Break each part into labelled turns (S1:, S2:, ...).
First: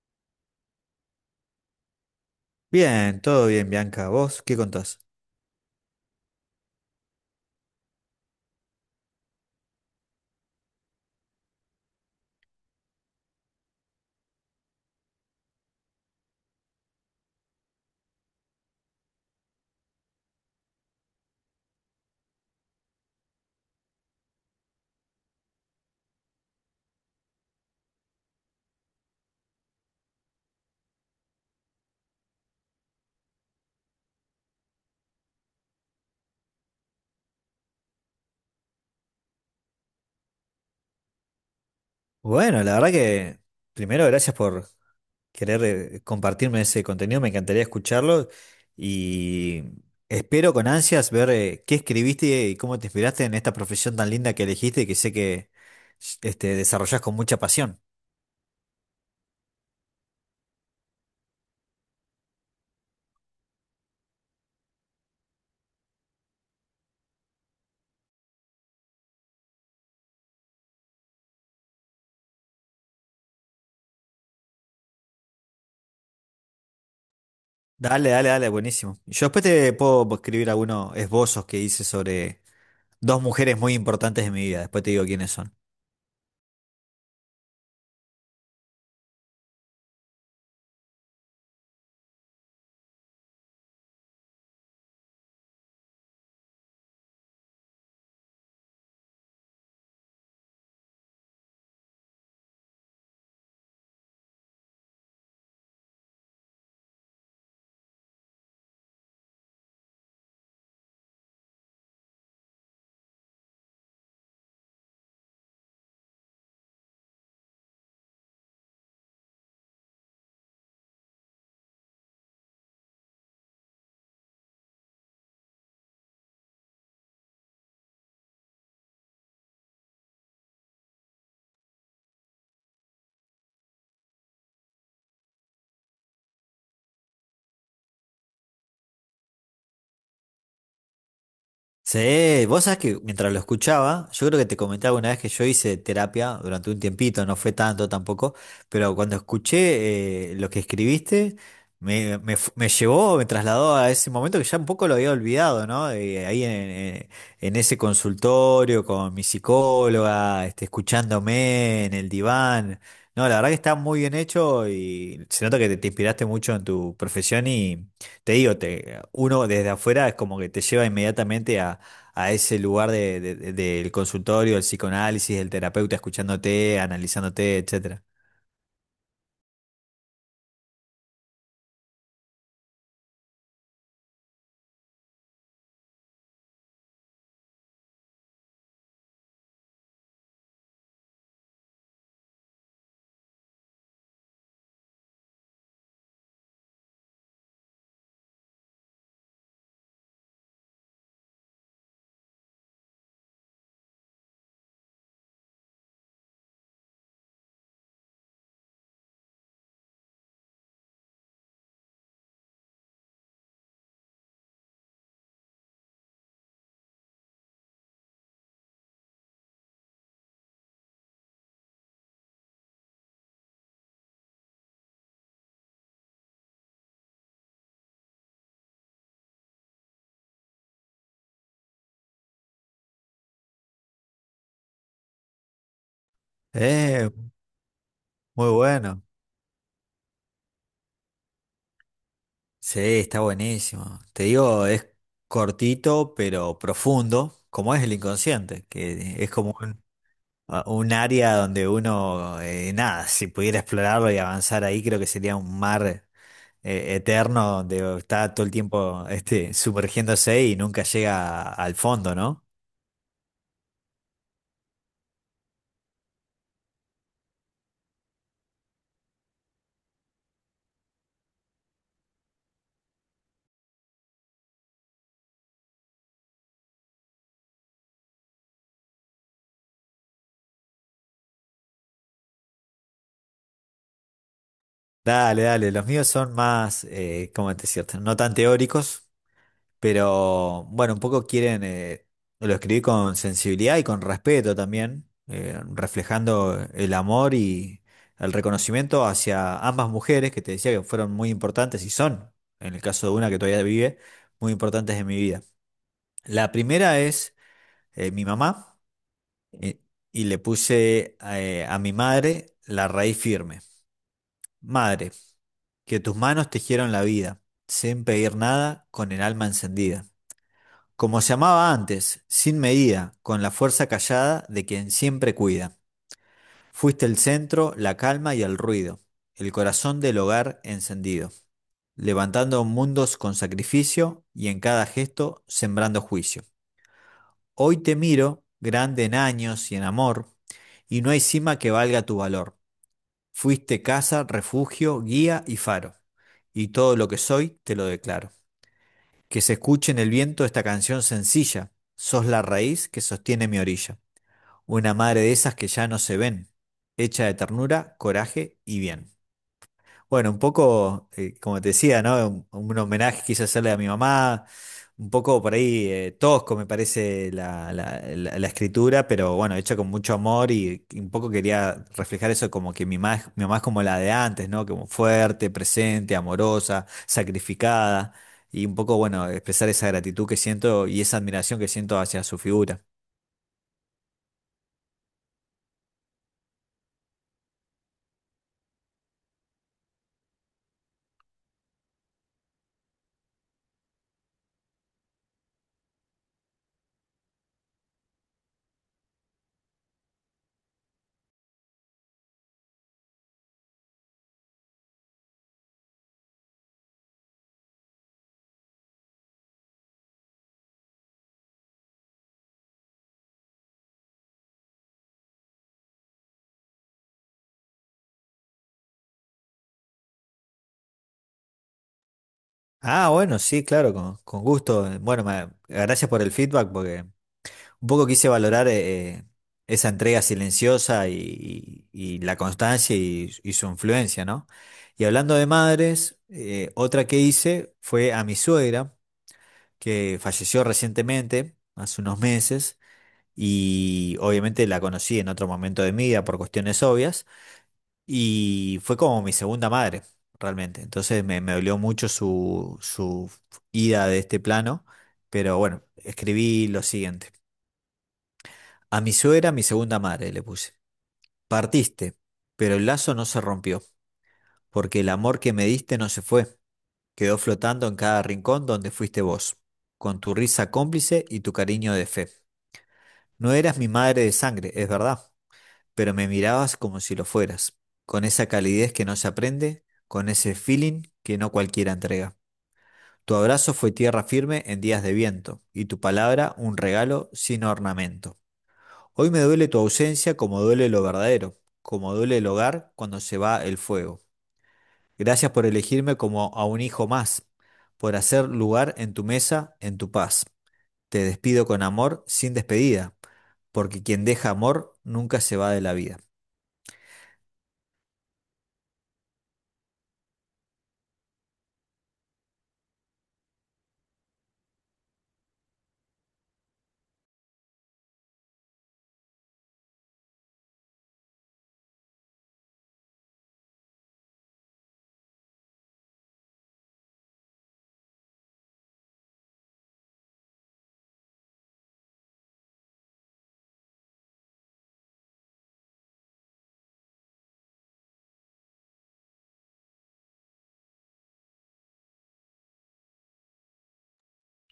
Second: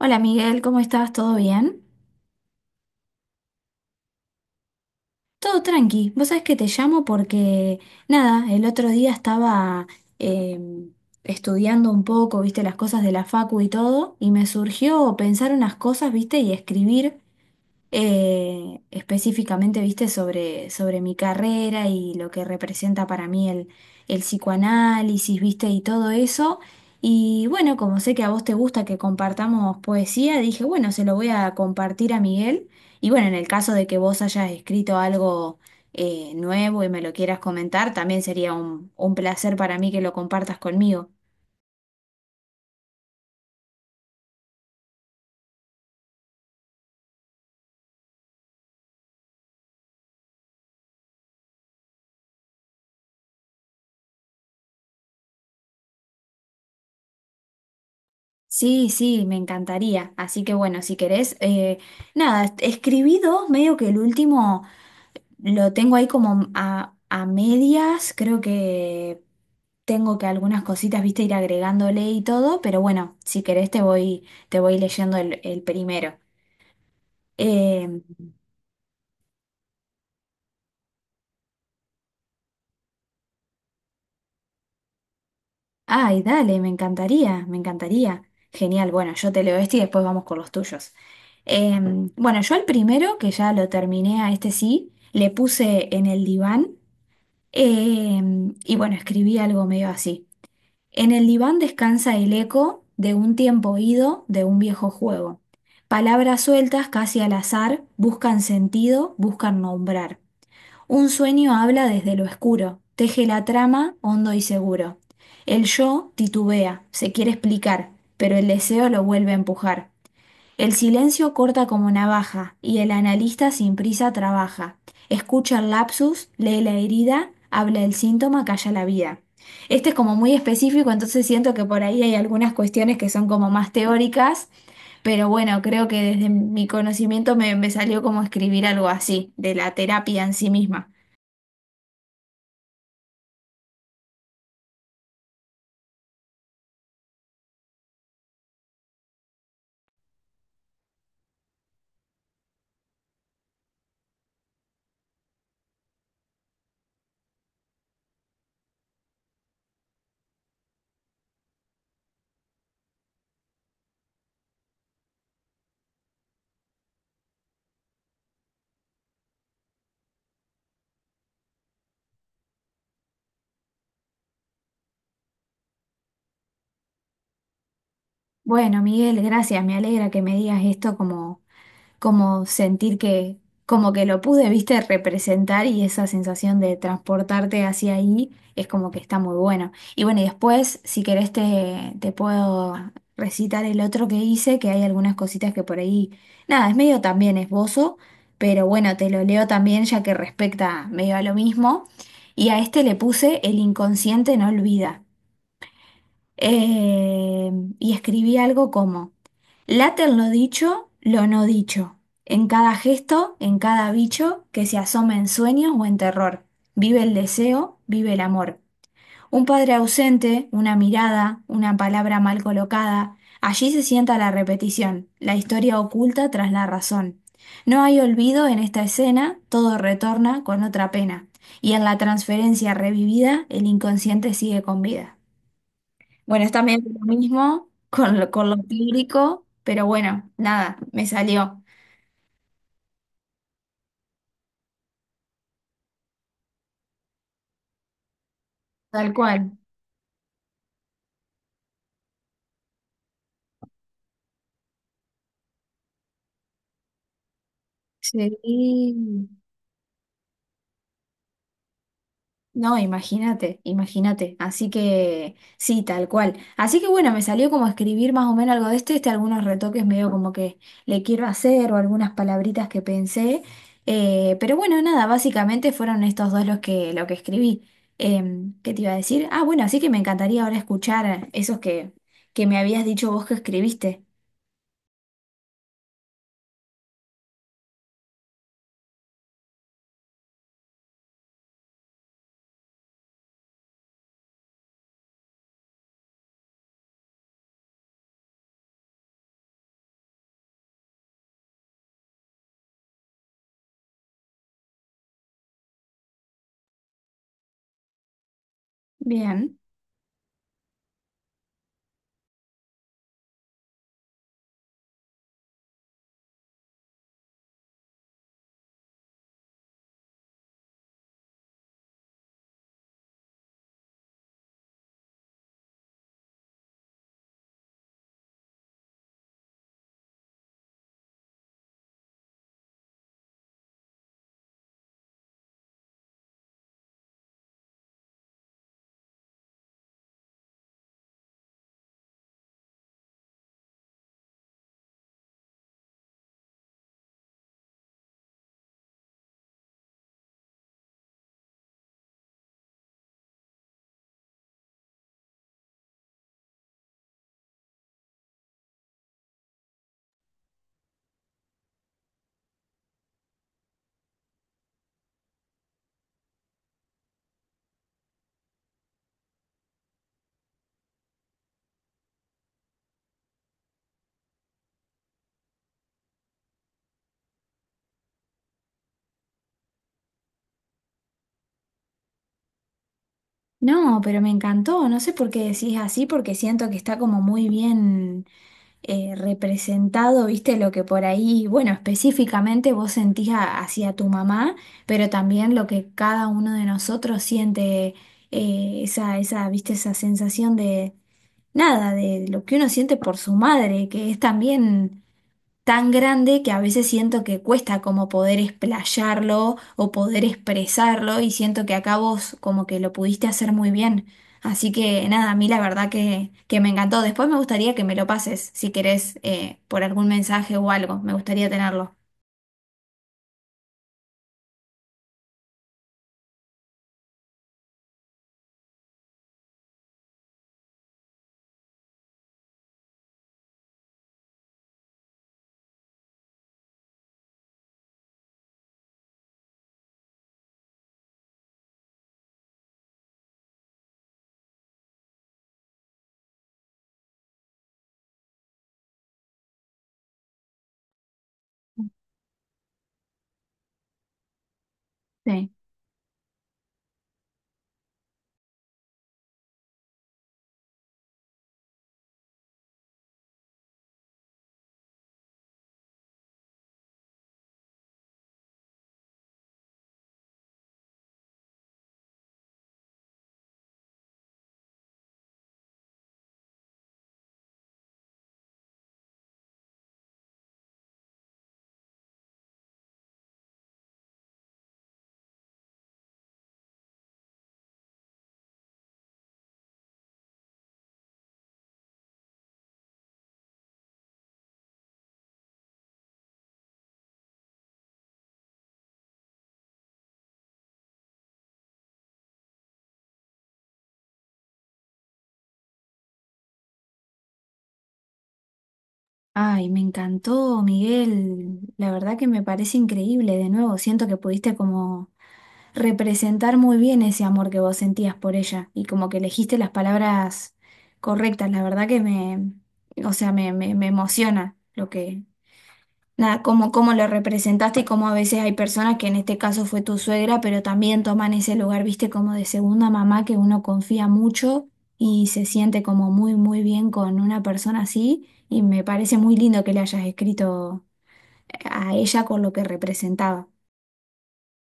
S1: Hola Miguel, ¿cómo estás? ¿Todo bien?
S2: Bien, todo bien, Bianca. ¿Vos qué contás?
S1: Todo tranqui. Vos sabés que te llamo porque, nada, el otro día estaba eh, estudiando un poco, viste, las cosas de la facu y todo, y me surgió pensar unas cosas, viste, y escribir. Específicamente, viste, sobre mi carrera y lo que representa para mí el psicoanálisis, viste, y todo eso. Y bueno, como sé que a vos te gusta que compartamos poesía, dije, bueno, se lo voy a compartir a Miguel. Y bueno, en el caso de que vos hayas escrito algo nuevo y me lo quieras comentar, también sería un placer para mí que lo compartas conmigo.
S2: Bueno, la verdad que primero gracias por querer compartirme ese contenido, me encantaría escucharlo y espero con ansias ver qué escribiste y cómo te inspiraste en esta profesión tan linda que elegiste y que sé que desarrollás con mucha pasión.
S1: Sí, sí, me encantaría. Así que bueno, si querés, nada, escribí dos, medio que el último. Lo tengo ahí como a medias, creo que tengo que algunas cositas, viste, ir agregándole y todo, pero bueno, si querés te voy leyendo el primero. Eh,
S2: Dale, dale, dale, buenísimo. Yo después te puedo escribir algunos esbozos que hice sobre dos mujeres muy importantes de mi vida, después te digo quiénes son.
S1: Ay, dale, me encantaría, me encantaría. Genial, bueno, yo te leo este y después vamos con los tuyos. Eh, bueno, yo el primero, que ya lo terminé a este sí, le puse en el diván. Eh, y bueno, escribí algo medio así. En el diván descansa el eco de un tiempo ido, de un viejo juego. Palabras sueltas, casi al azar, buscan sentido, buscan nombrar. Un sueño habla desde lo oscuro, teje la trama hondo y seguro. El yo titubea, se quiere explicar, pero el deseo lo vuelve a empujar. El silencio corta como navaja y el analista sin prisa trabaja. Escucha el lapsus, lee la herida, habla el síntoma, calla la vida. Este es como muy específico, entonces siento que por ahí hay algunas cuestiones que son como más teóricas, pero bueno, creo que desde mi conocimiento me salió como escribir algo así, de la terapia en sí misma.
S2: Sí, vos sabés que mientras lo escuchaba, yo creo que te comenté alguna vez que yo hice terapia durante un tiempito, no fue tanto tampoco, pero cuando escuché lo que escribiste, me llevó, me trasladó a ese momento que ya un poco lo había olvidado, ¿no? Ahí en ese consultorio con mi psicóloga, escuchándome en el diván. No, la verdad que está muy bien hecho y se nota que te inspiraste mucho en tu profesión y... Te digo, uno desde afuera es como que te lleva inmediatamente a ese lugar del consultorio, del psicoanálisis, del terapeuta escuchándote, analizándote, etcétera.
S1: Bueno, Miguel, gracias, me alegra que me digas esto, como como sentir que, como que lo pude, viste, representar, y esa sensación de transportarte hacia ahí es como que está muy buena. Y bueno, y después, si querés, te puedo recitar el otro que hice, que hay algunas cositas que por ahí, nada, es medio también esbozo, pero bueno, te lo leo también ya que respecta medio a lo mismo. Y a este le puse El inconsciente no olvida. eh, y escribí algo como, late en lo dicho, lo no dicho, en cada gesto, en cada bicho que se asoma en sueños o en terror, vive el deseo, vive el amor. Un padre ausente, una mirada, una palabra mal colocada, allí se sienta la repetición, la historia oculta tras la razón. No hay olvido en esta escena, todo retorna con otra pena, y en la transferencia revivida el inconsciente sigue con vida. Bueno, está medio lo
S2: Eh,
S1: mismo con con
S2: muy
S1: lo
S2: bueno.
S1: lírico, pero bueno, nada, me salió
S2: Sí, está buenísimo. Te digo, es cortito pero profundo, como es el inconsciente,
S1: tal
S2: que es como
S1: cual.
S2: un área donde uno, nada, si pudiera explorarlo y avanzar ahí, creo que sería un mar eterno donde está todo el
S1: Sí.
S2: tiempo sumergiéndose y nunca llega al fondo, ¿no?
S1: No, imagínate, imagínate. Así que sí, tal cual. Así que bueno, me salió como escribir más o menos algo de este, este algunos retoques medio como que le quiero hacer o algunas palabritas que pensé. Pero bueno, nada, básicamente fueron estos dos los que, lo que escribí. ¿Qué te iba a decir? Ah, bueno, así que me encantaría ahora escuchar esos que me habías dicho vos que escribiste.
S2: Dale, dale, los míos son más, ¿cómo te decirte? No tan teóricos, pero bueno, un poco quieren, lo escribí con sensibilidad y con respeto también, reflejando el amor y el reconocimiento hacia ambas mujeres que te decía que fueron muy importantes y son, en el caso de una que todavía vive, muy importantes en mi vida. La primera es mi mamá
S1: Bien.
S2: eh, y le puse a mi madre la raíz firme. Madre, que tus manos tejieron la vida, sin pedir nada, con el alma encendida. Como se amaba antes, sin medida, con la fuerza callada de quien siempre cuida. Fuiste el centro, la calma y el ruido, el corazón del hogar encendido, levantando mundos con sacrificio y en cada gesto sembrando juicio. Hoy te miro, grande en años y en amor, y no hay cima que valga tu valor. Fuiste casa, refugio, guía y faro, y todo lo que soy te lo declaro. Que se escuche en el viento esta canción sencilla, sos la raíz que sostiene mi orilla, una madre de esas que ya no se ven, hecha de ternura, coraje y bien. Bueno, un poco, como te decía, ¿no? Un homenaje quise hacerle a mi mamá, un poco por ahí tosco me parece la escritura, pero bueno, hecha con mucho amor y un poco quería reflejar eso como que mi mamá es como la de antes, ¿no? Como fuerte, presente, amorosa, sacrificada y un poco, bueno, expresar esa gratitud que siento y esa admiración que siento hacia su figura.
S1: No, pero me encantó. No sé por qué decís así, porque siento que está como muy bien representado, viste, lo que por ahí, bueno, específicamente vos sentís a- hacia tu mamá, pero también lo que cada uno de nosotros siente, esa, esa, viste, esa sensación de nada, de lo que uno siente por su madre, que es también tan grande, que a veces siento que cuesta como poder explayarlo o poder expresarlo, y siento que acá vos como que lo pudiste hacer muy bien. Así que nada, a mí la verdad que me encantó. Después me gustaría que me lo pases, si querés, por algún mensaje o algo. Me gustaría tenerlo.
S2: Ah, bueno, sí, claro, con gusto. Bueno, gracias por el feedback porque... Un poco quise valorar esa entrega silenciosa y la constancia y su influencia, ¿no? Y hablando de madres, otra que hice fue a mi suegra, que falleció recientemente, hace unos meses, y obviamente la conocí en otro momento de mi vida por cuestiones obvias, y fue como mi segunda madre, realmente. Entonces me dolió mucho su ida de este plano,
S1: Sí.
S2: pero bueno, escribí lo siguiente. A mi suegra, mi segunda madre, le puse. Partiste, pero el lazo no se rompió, porque el amor que me diste no se fue, quedó flotando en cada rincón donde fuiste vos, con tu risa cómplice y tu cariño de fe. No eras mi madre de sangre, es verdad, pero me mirabas como si lo fueras, con esa calidez que no se aprende, con ese feeling que no cualquiera entrega. Tu abrazo fue tierra firme en días de viento, y tu palabra un regalo sin ornamento. Hoy me duele tu ausencia como duele lo verdadero, como duele el hogar cuando se va el fuego. Gracias por elegirme como a un hijo más, por hacer lugar en tu mesa, en tu paz. Te despido con amor sin despedida, porque quien deja amor nunca se va de la vida.
S1: Ay, me encantó, Miguel. La verdad que me parece increíble. De nuevo, siento que pudiste como representar muy bien ese amor que vos sentías por ella y como que elegiste las palabras correctas. La verdad que me, o sea, me emociona lo que, nada, cómo, cómo lo representaste, y cómo a veces hay personas que en este caso fue tu suegra, pero también toman ese lugar, viste, como de segunda mamá, que uno confía mucho y se siente como muy, muy bien con una persona así. Y me parece muy lindo que le hayas escrito a ella con lo que representaba.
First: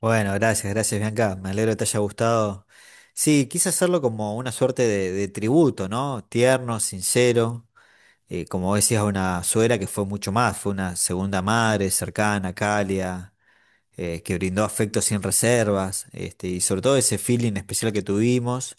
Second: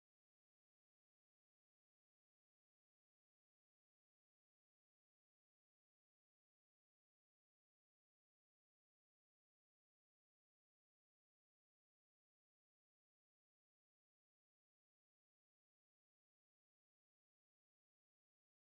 S2: Bueno, gracias, gracias Bianca, me alegro que te haya gustado. Sí, quise hacerlo como una suerte de tributo, ¿no? Tierno, sincero, como decías, a una suegra que fue mucho más, fue una segunda madre cercana, cálida que brindó afecto sin reservas, y sobre todo ese feeling especial que tuvimos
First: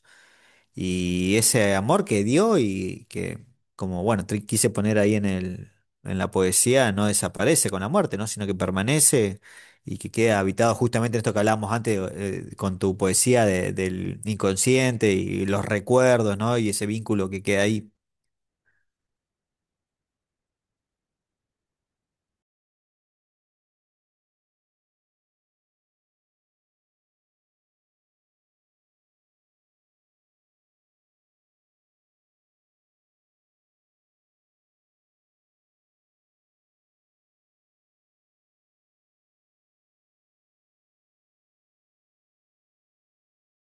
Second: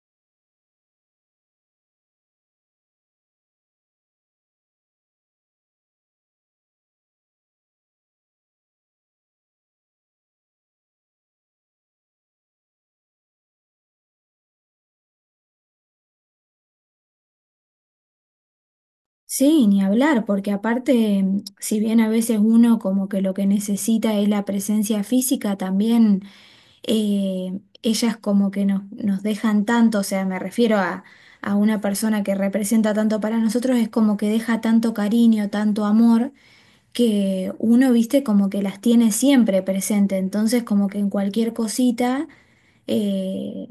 S2: y ese amor que dio y que, como bueno, quise poner ahí en el, en la poesía, no desaparece con la muerte, ¿no? Sino que permanece y que queda habitado justamente en esto que hablábamos antes con tu poesía del inconsciente y los recuerdos, ¿no? Y ese vínculo que queda ahí.
S1: Sí, ni hablar, porque aparte, mm, si bien a veces uno como que lo que necesita es la presencia física, también ellas como que nos dejan tanto, o sea, me refiero a una persona que representa tanto para nosotros, es como que deja tanto cariño, tanto amor, que uno, viste, como que las tiene siempre presente, entonces como que en cualquier cosita... eh,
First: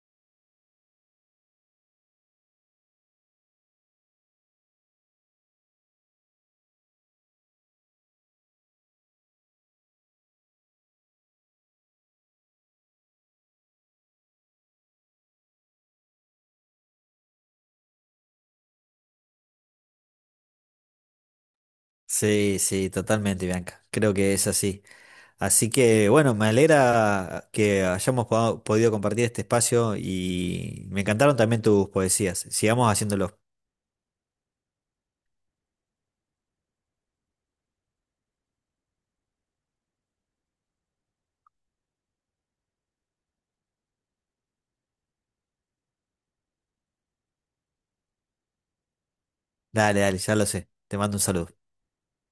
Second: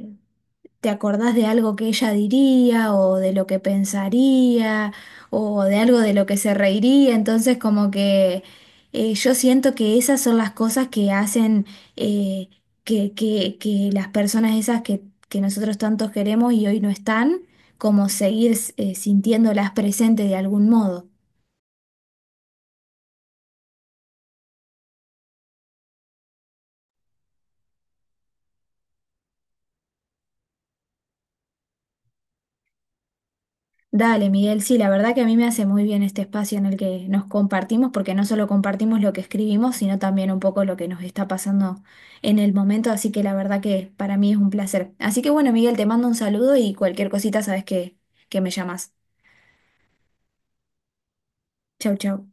S1: ¿Te acordás de algo que ella diría, o de lo que pensaría, o de algo de lo que se reiría? Entonces como que yo siento que esas son las cosas que hacen eh, que las personas esas que nosotros tantos queremos y hoy no están, como seguir sintiéndolas presentes de algún modo.
S2: Sí, sí, totalmente, Bianca. Creo que es así. Así que bueno, me alegra que hayamos podido compartir este espacio y me encantaron también tus poesías. Sigamos haciéndolo.
S1: Dale, Miguel, sí, la verdad que a mí me hace muy bien este espacio en el que nos compartimos, porque no solo compartimos lo que escribimos, sino también un poco lo que nos está pasando en el momento, así que la verdad que para mí es un placer. Así que bueno, Miguel, te mando un saludo y cualquier cosita sabes que me llamas.
S2: Dale, dale, ya lo sé. Te mando un saludo.
S1: Chau, chau.